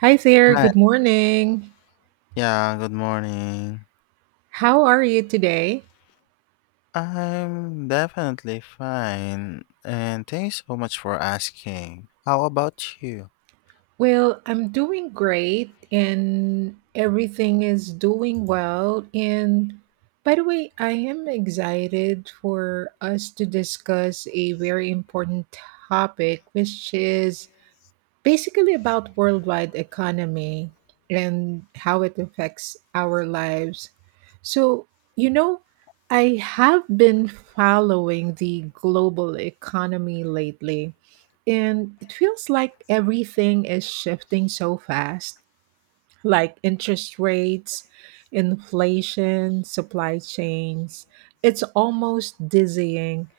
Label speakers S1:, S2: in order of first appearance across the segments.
S1: Hi there,
S2: Hi.
S1: good morning.
S2: Yeah, good morning.
S1: How are you today?
S2: I'm definitely fine, and thanks so much for asking. How about you?
S1: Well, I'm doing great and everything is doing well. And by the way, I am excited for us to discuss a very important topic, which is basically about worldwide economy and how it affects our lives. So, you know, I have been following the global economy lately, and it feels like everything is shifting so fast, like interest rates, inflation, supply chains. It's almost dizzying.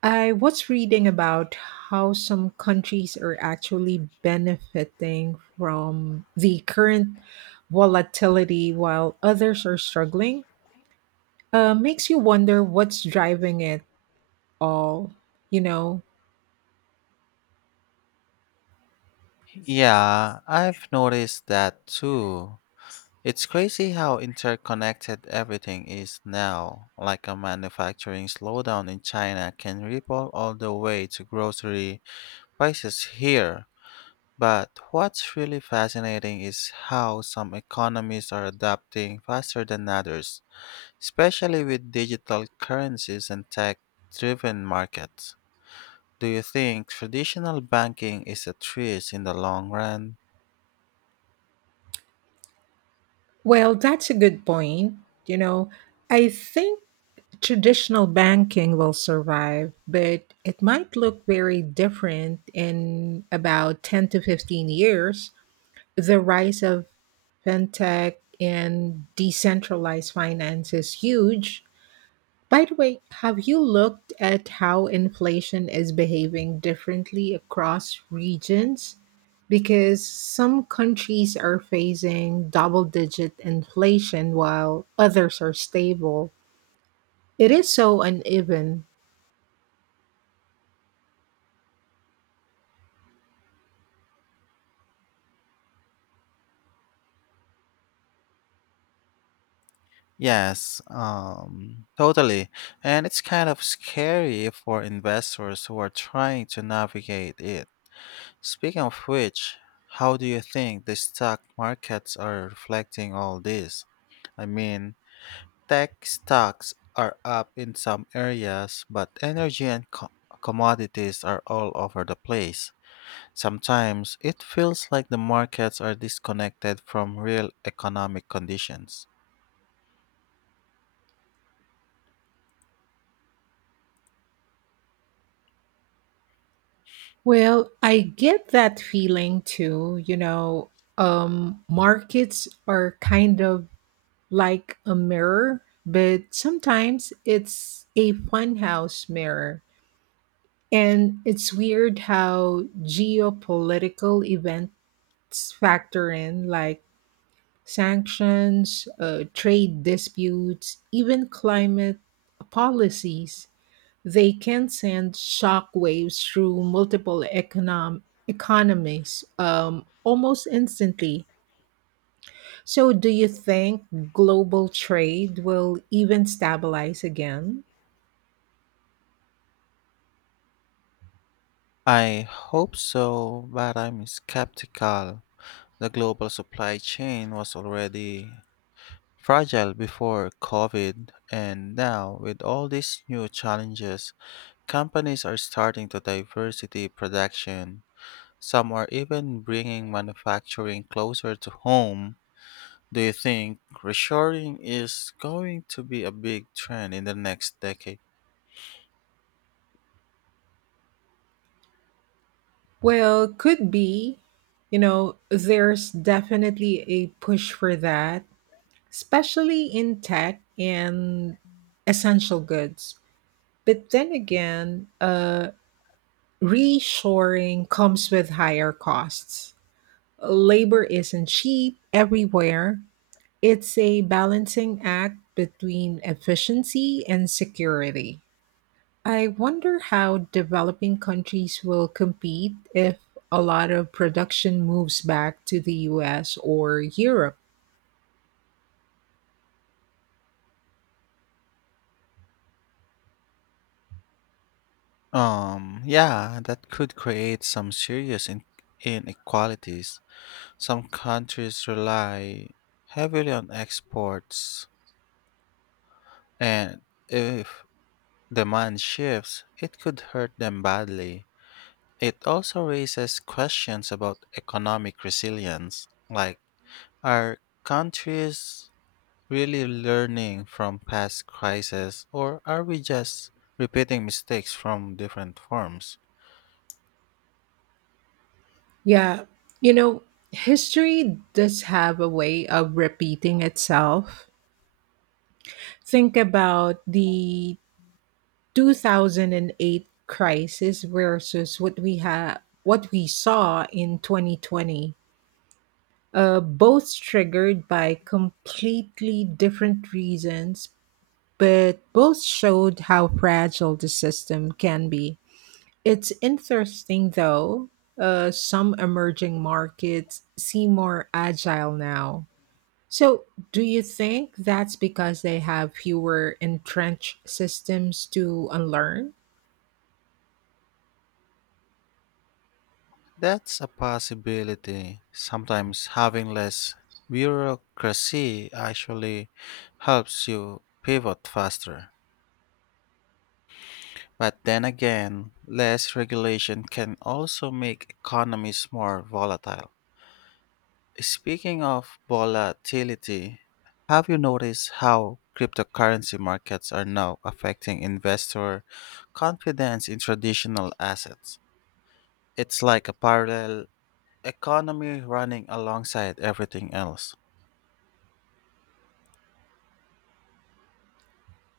S1: I was reading about how some countries are actually benefiting from the current volatility while others are struggling. Makes you wonder what's driving it all, you know?
S2: Yeah, I've noticed that too. It's crazy how interconnected everything is now. Like a manufacturing slowdown in China can ripple all the way to grocery prices here. But what's really fascinating is how some economies are adapting faster than others, especially with digital currencies and tech driven markets. Do you think traditional banking is at risk in the long run?
S1: Well, that's a good point. You know, I think traditional banking will survive, but it might look very different in about 10 to 15 years. The rise of fintech and decentralized finance is huge. By the way, have you looked at how inflation is behaving differently across regions? Because some countries are facing double digit inflation while others are stable. It is so uneven.
S2: Yes, totally. And it's kind of scary for investors who are trying to navigate it. Speaking of which, how do you think the stock markets are reflecting all this? I mean, tech stocks are up in some areas, but energy and commodities are all over the place. Sometimes it feels like the markets are disconnected from real economic conditions.
S1: Well, I get that feeling too. You know, markets are kind of like a mirror, but sometimes it's a funhouse mirror. And it's weird how geopolitical events factor in, like sanctions, trade disputes, even climate policies. They can send shockwaves through multiple economies almost instantly. So, do you think global trade will even stabilize again?
S2: I hope so, but I'm skeptical. The global supply chain was already fragile before COVID, and now with all these new challenges, companies are starting to diversity production. Some are even bringing manufacturing closer to home. Do you think reshoring is going to be a big trend in the next decade?
S1: Well, could be. You know, there's definitely a push for that, especially in tech and essential goods. But then again, reshoring comes with higher costs. Labor isn't cheap everywhere. It's a balancing act between efficiency and security. I wonder how developing countries will compete if a lot of production moves back to the US or Europe.
S2: Yeah, that could create some serious inequalities. Some countries rely heavily on exports, and if demand shifts, it could hurt them badly. It also raises questions about economic resilience, like, are countries really learning from past crises, or are we just repeating mistakes from different forms?
S1: Yeah, you know, history does have a way of repeating itself. Think about the 2008 crisis versus what we saw in 2020. Both triggered by completely different reasons, but both showed how fragile the system can be. It's interesting, though, some emerging markets seem more agile now. So, do you think that's because they have fewer entrenched systems to unlearn?
S2: That's a possibility. Sometimes having less bureaucracy actually helps you pivot faster. But then again, less regulation can also make economies more volatile. Speaking of volatility, have you noticed how cryptocurrency markets are now affecting investor confidence in traditional assets? It's like a parallel economy running alongside everything else.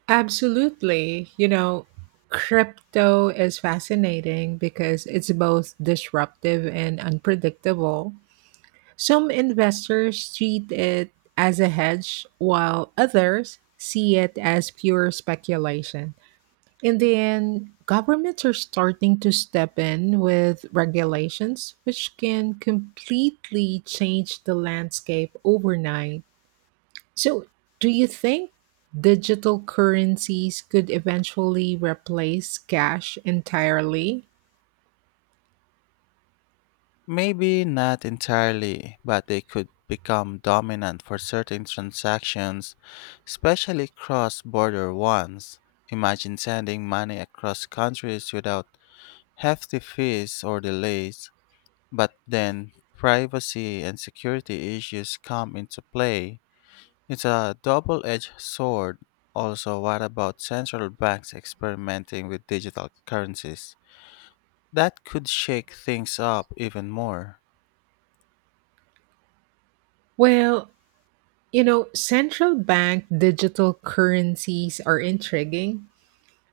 S1: Absolutely. You know, crypto is fascinating because it's both disruptive and unpredictable. Some investors treat it as a hedge, while others see it as pure speculation. And then governments are starting to step in with regulations, which can completely change the landscape overnight. So, do you think digital currencies could eventually replace cash entirely?
S2: Maybe not entirely, but they could become dominant for certain transactions, especially cross border ones. Imagine sending money across countries without hefty fees or delays. But then privacy and security issues come into play. It's a double edged sword. Also, what about central banks experimenting with digital currencies? That could shake things up even more.
S1: Well, you know, central bank digital currencies are intriguing.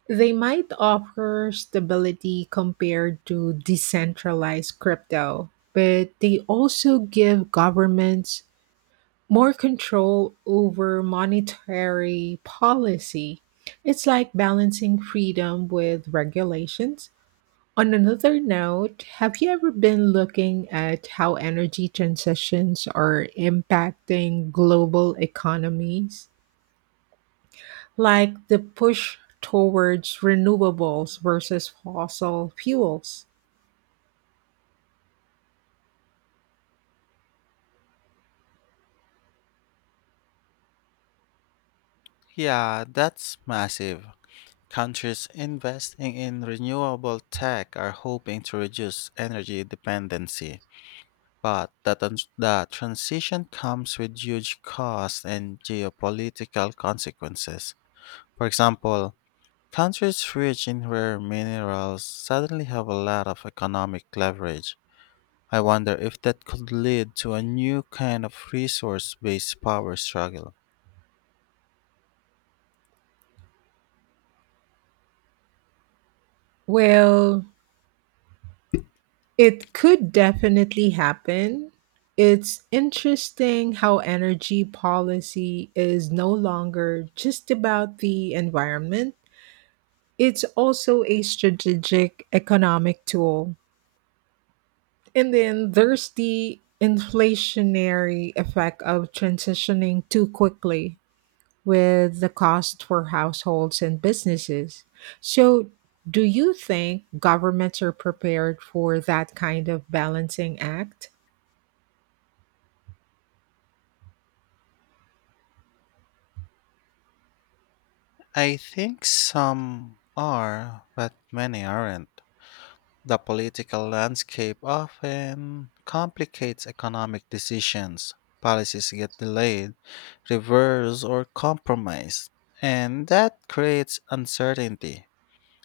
S1: They might offer stability compared to decentralized crypto, but they also give governments more control over monetary policy. It's like balancing freedom with regulations. On another note, have you ever been looking at how energy transitions are impacting global economies, like the push towards renewables versus fossil fuels?
S2: Yeah, that's massive. Countries investing in renewable tech are hoping to reduce energy dependency. But the transition comes with huge costs and geopolitical consequences. For example, countries rich in rare minerals suddenly have a lot of economic leverage. I wonder if that could lead to a new kind of resource based power struggle.
S1: Well, it could definitely happen. It's interesting how energy policy is no longer just about the environment, it's also a strategic economic tool. And then there's the inflationary effect of transitioning too quickly, with the cost for households and businesses. So, do you think governments are prepared for that kind of balancing act?
S2: I think some are, but many aren't. The political landscape often complicates economic decisions. Policies get delayed, reversed, or compromised, and that creates uncertainty.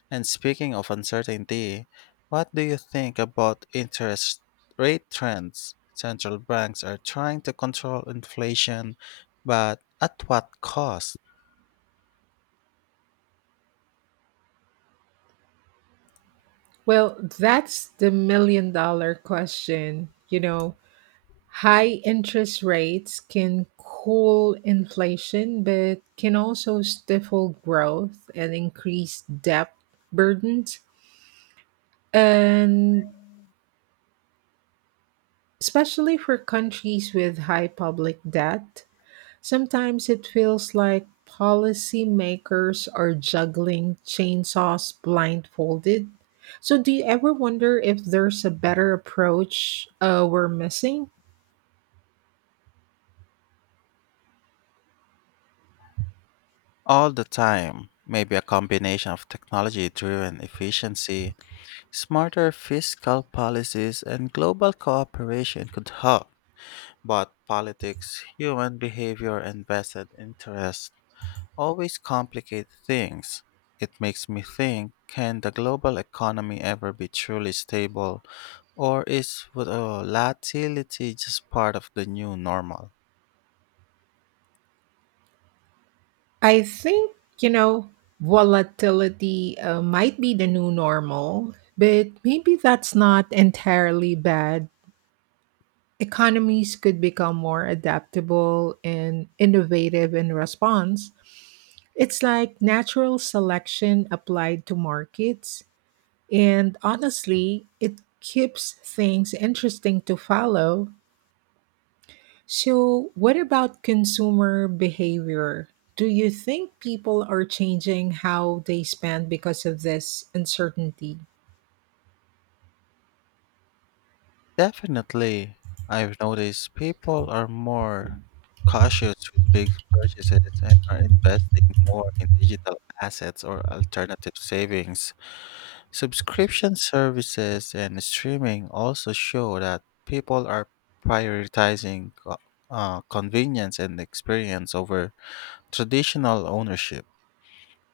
S2: And speaking of uncertainty, what do you think about interest rate trends? Central banks are trying to control inflation, but at what cost?
S1: Well, that's the million-dollar question. You know, high interest rates can cool inflation, but can also stifle growth and increase debt burdens. And especially for countries with high public debt, sometimes it feels like policymakers are juggling chainsaws blindfolded. So, do you ever wonder if there's a better approach we're missing?
S2: All the time. Maybe a combination of technology driven efficiency, smarter fiscal policies, and global cooperation could help. But politics, human behavior, and vested interests always complicate things. It makes me think, can the global economy ever be truly stable, or is volatility just part of the new normal?
S1: I think, you know, volatility might be the new normal, but maybe that's not entirely bad. Economies could become more adaptable and innovative in response. It's like natural selection applied to markets. And honestly, it keeps things interesting to follow. So, what about consumer behavior? Do you think people are changing how they spend because of this uncertainty?
S2: Definitely, I've noticed people are more cautious with big purchases and are investing more in digital assets or alternative savings. Subscription services and streaming also show that people are prioritizing convenience and experience over traditional ownership.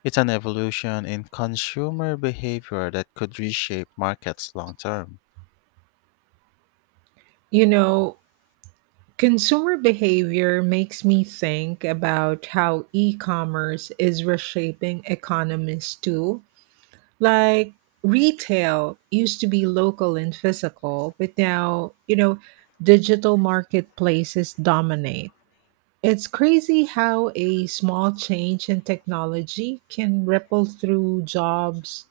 S2: It's an evolution in consumer behavior that could reshape markets long term.
S1: You know, consumer behavior makes me think about how e commerce is reshaping economies too. Like retail used to be local and physical, but now, you know, digital marketplaces dominate. It's crazy how a small change in technology can ripple through jobs,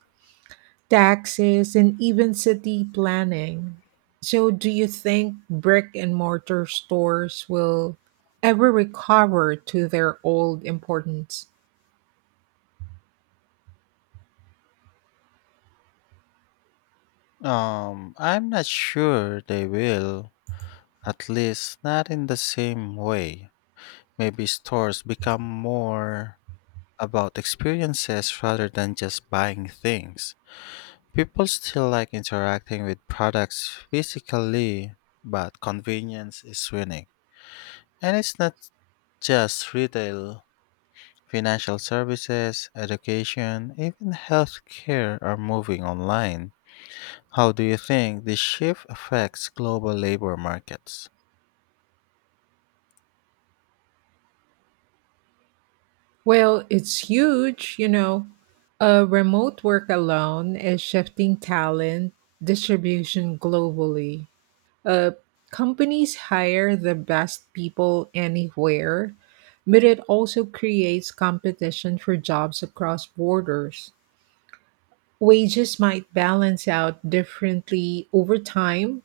S1: taxes, and even city planning. So, do you think brick and mortar stores will ever recover to their old importance?
S2: I'm not sure they will, at least not in the same way. Maybe stores become more about experiences rather than just buying things. People still like interacting with products physically, but convenience is winning. And it's not just retail, financial services, education, even healthcare are moving online. How do you think this shift affects global labor markets?
S1: Well, it's huge, you know. Remote work alone is shifting talent distribution globally. Uh, Companies hire the best people anywhere, but it also creates competition for jobs across borders. Wages might balance out differently over time,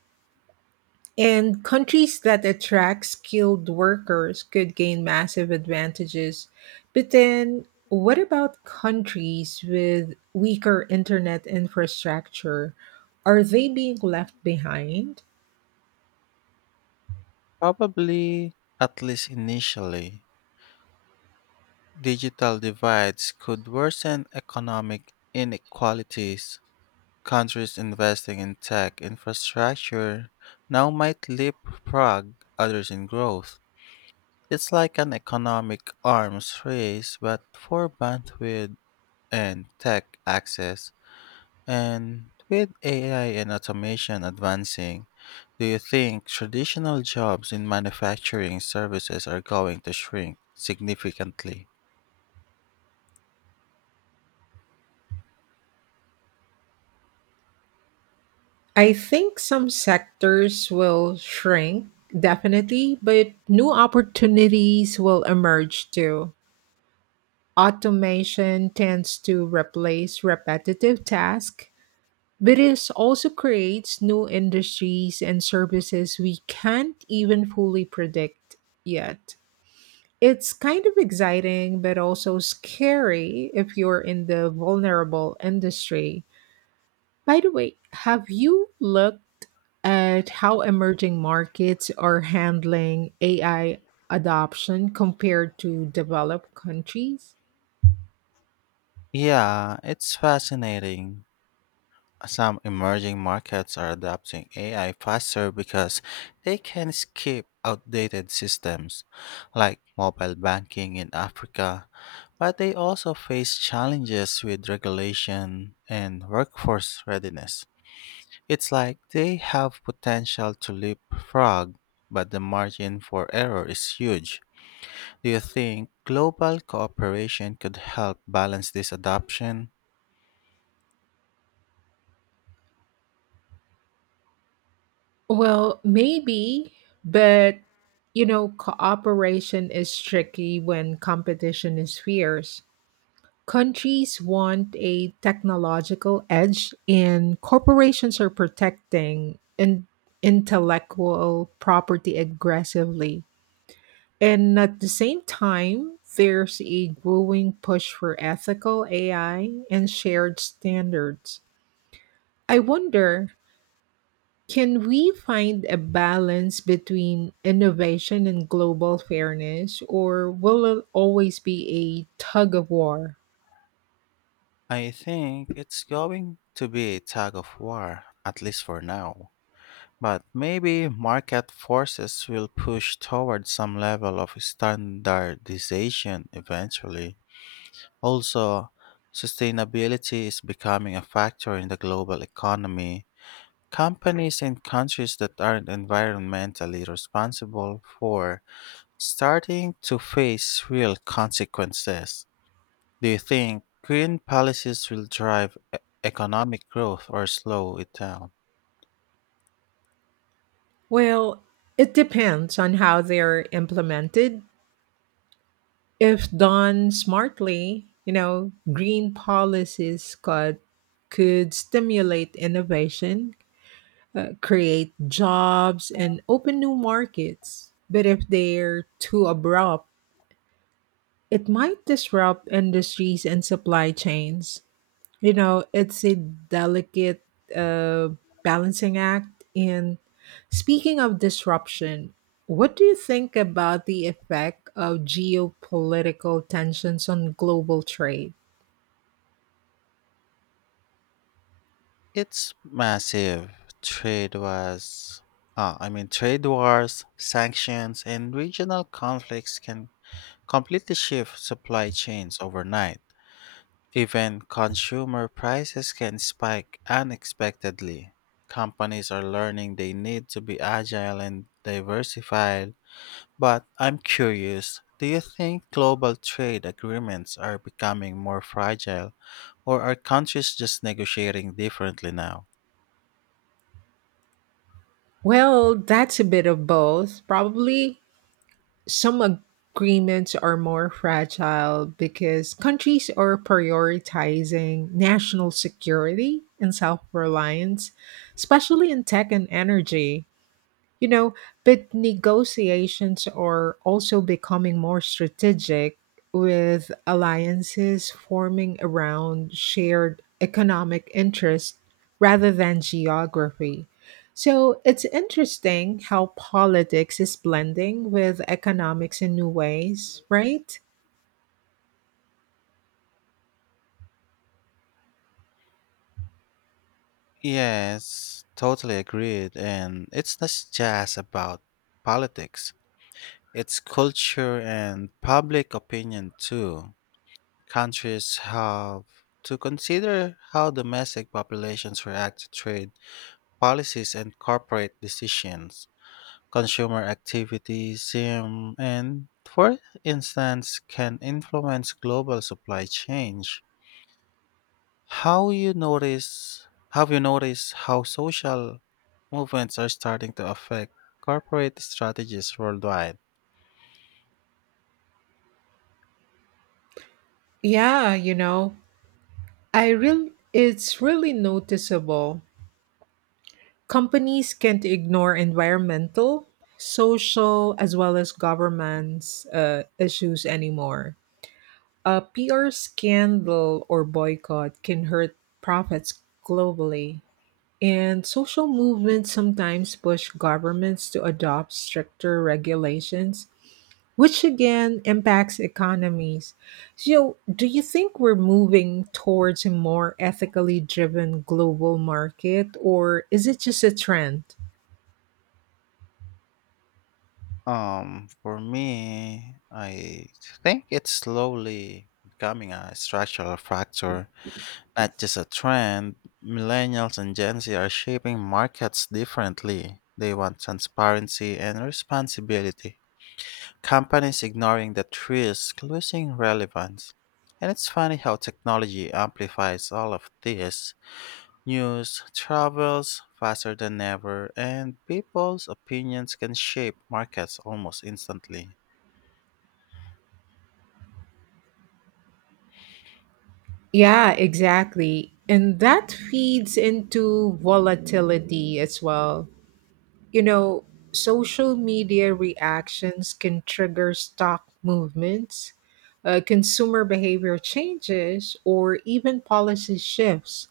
S1: and countries that attract skilled workers could gain massive advantages. But then, what about countries with weaker internet infrastructure? Are they being left behind?
S2: Probably, at least initially, digital divides could worsen economic inequalities. Countries investing in tech infrastructure now might leapfrog others in growth. It's like an economic arms race, but for bandwidth and tech access. And with AI and automation advancing, do you think traditional jobs in manufacturing services are going to shrink significantly?
S1: I think some sectors will shrink, definitely, but new opportunities will emerge too. Automation tends to replace repetitive tasks, but it also creates new industries and services we can't even fully predict yet. It's kind of exciting, but also scary if you're in the vulnerable industry. By the way, have you looked at how emerging markets are handling AI adoption compared to developed countries?
S2: Yeah, it's fascinating. Some emerging markets are adopting AI faster because they can skip outdated systems, like mobile banking in Africa, but they also face challenges with regulation and workforce readiness. It's like they have potential to leapfrog, but the margin for error is huge. Do you think global cooperation could help balance this adoption?
S1: Well, maybe, but you know, cooperation is tricky when competition is fierce. Countries want a technological edge, and corporations are protecting intellectual property aggressively. And at the same time, there's a growing push for ethical AI and shared standards. I wonder, can we find a balance between innovation and global fairness, or will it always be a tug of war?
S2: I think it's going to be a tug of war, at least for now. But maybe market forces will push toward some level of standardization eventually. Also, sustainability is becoming a factor in the global economy. Companies in countries that aren't environmentally responsible for starting to face real consequences. Do you think green policies will drive economic growth or slow it down?
S1: Well, it depends on how they're implemented. If done smartly, you know, green policies could stimulate innovation, create jobs, and open new markets. But if they're too abrupt, it might disrupt industries and supply chains. You know, it's a delicate uh, balancing act. And speaking of disruption, what do you think about the effect of geopolitical tensions on global trade?
S2: It's massive. Trade was, I mean, trade wars, sanctions, and regional conflicts can completely shift supply chains overnight. Even consumer prices can spike unexpectedly. Companies are learning they need to be agile and diversified. But I'm curious, do you think global trade agreements are becoming more fragile, or are countries just negotiating differently now?
S1: Well, that's a bit of both. Probably some agreements are more fragile because countries are prioritizing national security and self reliance, especially in tech and energy. You know, but negotiations are also becoming more strategic with alliances forming around shared economic interests rather than geography. So it's interesting how politics is blending with economics in new ways, right?
S2: Yes, totally agreed. And it's not just about politics, it's culture and public opinion too. Countries have to consider how domestic populations react to trade policies and corporate decisions. Consumer activism, and, for instance, can influence global supply change. How you notice have you noticed how social movements are starting to affect corporate strategies worldwide?
S1: Yeah, you know, I really it's really noticeable. Companies can't ignore environmental, social, as well as governance issues anymore. A PR scandal or boycott can hurt profits globally. And social movements sometimes push governments to adopt stricter regulations, which again impacts economies. So, do you think we're moving towards a more ethically driven global market, or is it just a trend?
S2: For me, I think it's slowly becoming a structural factor, not just a trend. Millennials and Gen Z are shaping markets differently. They want transparency and responsibility. Companies ignoring that risk losing relevance. And it's funny how technology amplifies all of this. News travels faster than ever, and people's opinions can shape markets almost instantly.
S1: Yeah, exactly. And that feeds into volatility as well. You know, social media reactions can trigger stock movements, consumer behavior changes, or even policy shifts.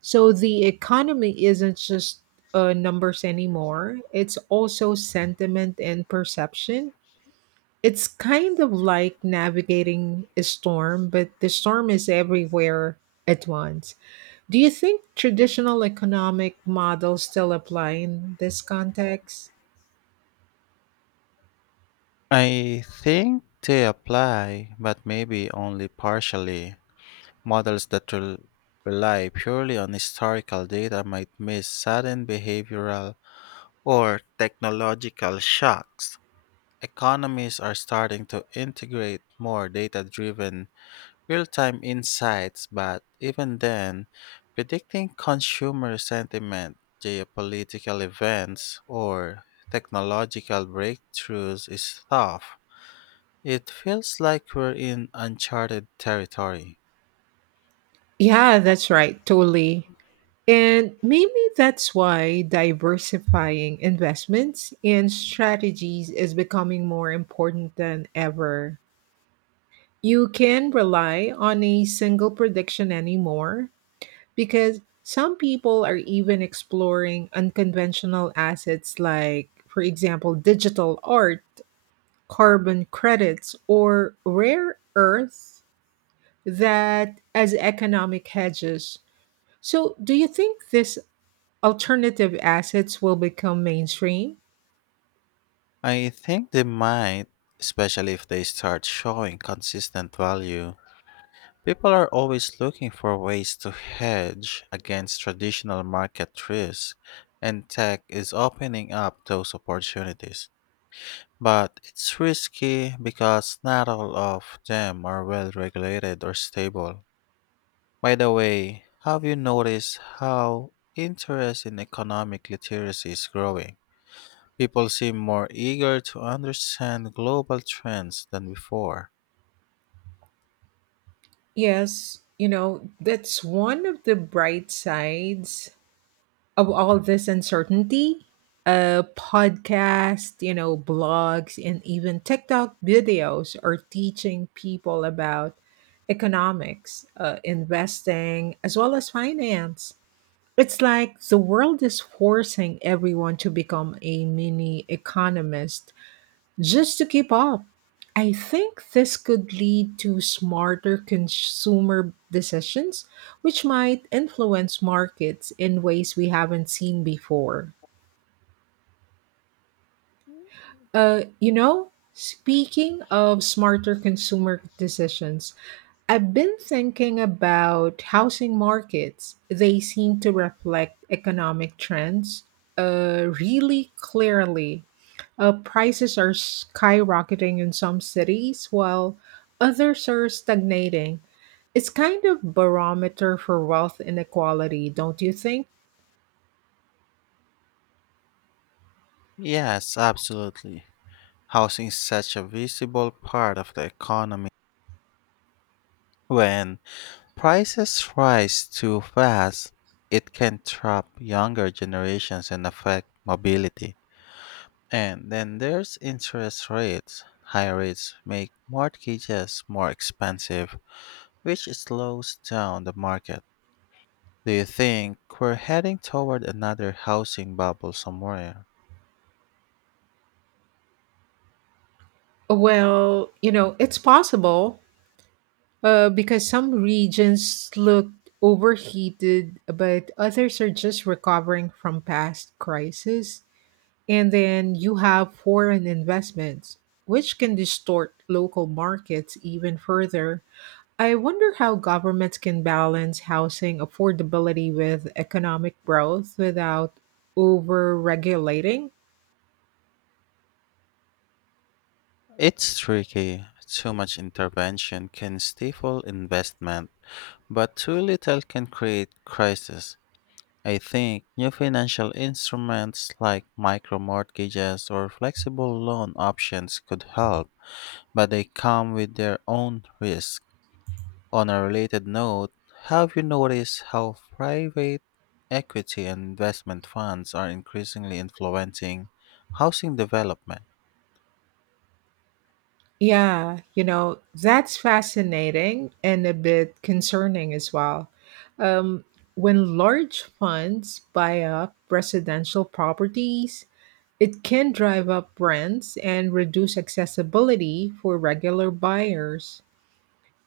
S1: So the economy isn't just numbers anymore, it's also sentiment and perception. It's kind of like navigating a storm, but the storm is everywhere at once. Do you think traditional economic models still apply in this context?
S2: I think they apply, but maybe only partially. Models that rely purely on historical data might miss sudden behavioral or technological shocks. Economies are starting to integrate more data driven, real time insights, but even then, predicting consumer sentiment, geopolitical events, or technological breakthroughs is tough. It feels like we're in uncharted territory.
S1: Yeah, that's right, totally. And maybe that's why diversifying investments and strategies is becoming more important than ever. You can rely on a single prediction anymore because some people are even exploring unconventional assets like, for example, digital art, carbon credits, or rare earth that as economic hedges. So, do you think this alternative assets will become mainstream?
S2: I think they might, especially if they start showing consistent value. People are always looking for ways to hedge against traditional market risk, and tech is opening up those opportunities. But it's risky because not all of them are well regulated or stable. By the way, have you noticed how interest in economic literacy is growing? People seem more eager to understand global trends than before.
S1: Yes, you know, that's one of the bright sides of all this uncertainty. Podcasts, you know, blogs, and even TikTok videos are teaching people about economics, investing, as well as finance. It's like the world is forcing everyone to become a mini economist just to keep up. I think this could lead to smarter consumer decisions, which might influence markets in ways we haven't seen before. Speaking of smarter consumer decisions, I've been thinking about housing markets. They seem to reflect economic trends really clearly. Prices are skyrocketing in some cities while others are stagnating. It's kind of barometer for wealth inequality, don't you think?
S2: Yes, absolutely. Housing is such a visible part of the economy. When prices rise too fast, it can trap younger generations and affect mobility. And then there's interest rates. Higher rates make mortgages more expensive, which slows down the market. Do you think we're heading toward another housing bubble somewhere?
S1: Well, you know, it's possible, because some regions look overheated, but others are just recovering from past crises. And then you have foreign investments, which can distort local markets even further. I wonder how governments can balance housing affordability with economic growth without over regulating.
S2: It's tricky. Too much intervention can stifle investment, but too little can create crisis. I think new financial instruments like micro mortgages or flexible loan options could help, but they come with their own risks. On a related note, have you noticed how private equity and investment funds are increasingly influencing housing development?
S1: Yeah, you know, that's fascinating and a bit concerning as well. Um, when large funds buy up residential properties, it can drive up rents and reduce accessibility for regular buyers.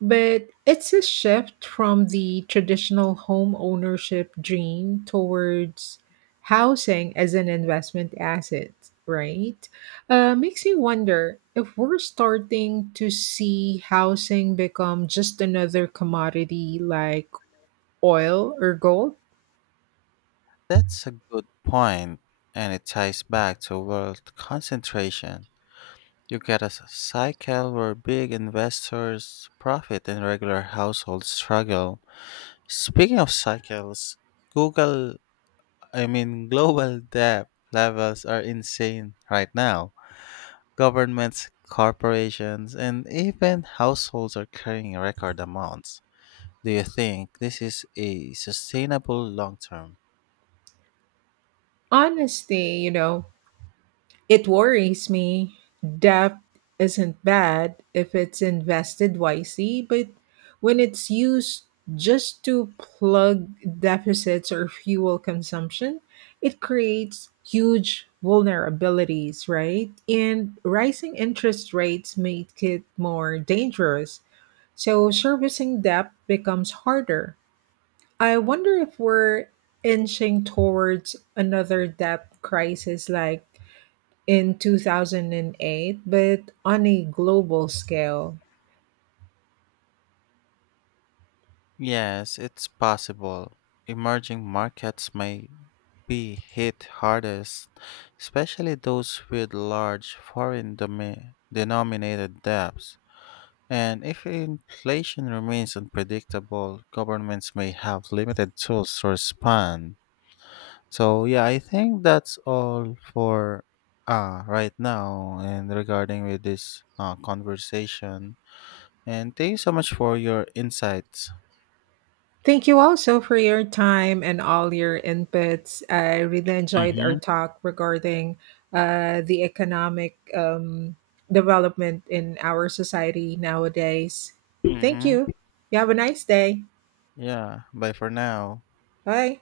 S1: But it's a shift from the traditional home ownership dream towards housing as an investment asset, right? Makes me wonder if we're starting to see housing become just another commodity like oil or gold.
S2: That's a good point, and it ties back to wealth concentration. You get a cycle where big investors profit and regular households struggle. Speaking of cycles, Google, global debt levels are insane right now. Governments, corporations, and even households are carrying record amounts. Do you think this is a sustainable long term?
S1: Honestly, you know, it worries me. Debt isn't bad if it's invested wisely, but when it's used just to plug deficits or fuel consumption, it creates huge vulnerabilities, right? And rising interest rates make it more dangerous. So servicing debt becomes harder. I wonder if we're inching towards another debt crisis like in 2008, but on a global scale.
S2: Yes, it's possible. Emerging markets may be hit hardest, especially those with large foreign denominated debts. And if inflation remains unpredictable, governments may have limited tools to respond. So yeah, I think that's all for right now and regarding with this conversation. And thank you so much for your insights.
S1: Thank you also for your time and all your inputs. I really enjoyed our
S2: Mm-hmm.
S1: talk regarding the economic development in our society nowadays. Thank you.
S2: Mm-hmm.
S1: You have a nice day.
S2: Yeah, bye for now.
S1: Bye.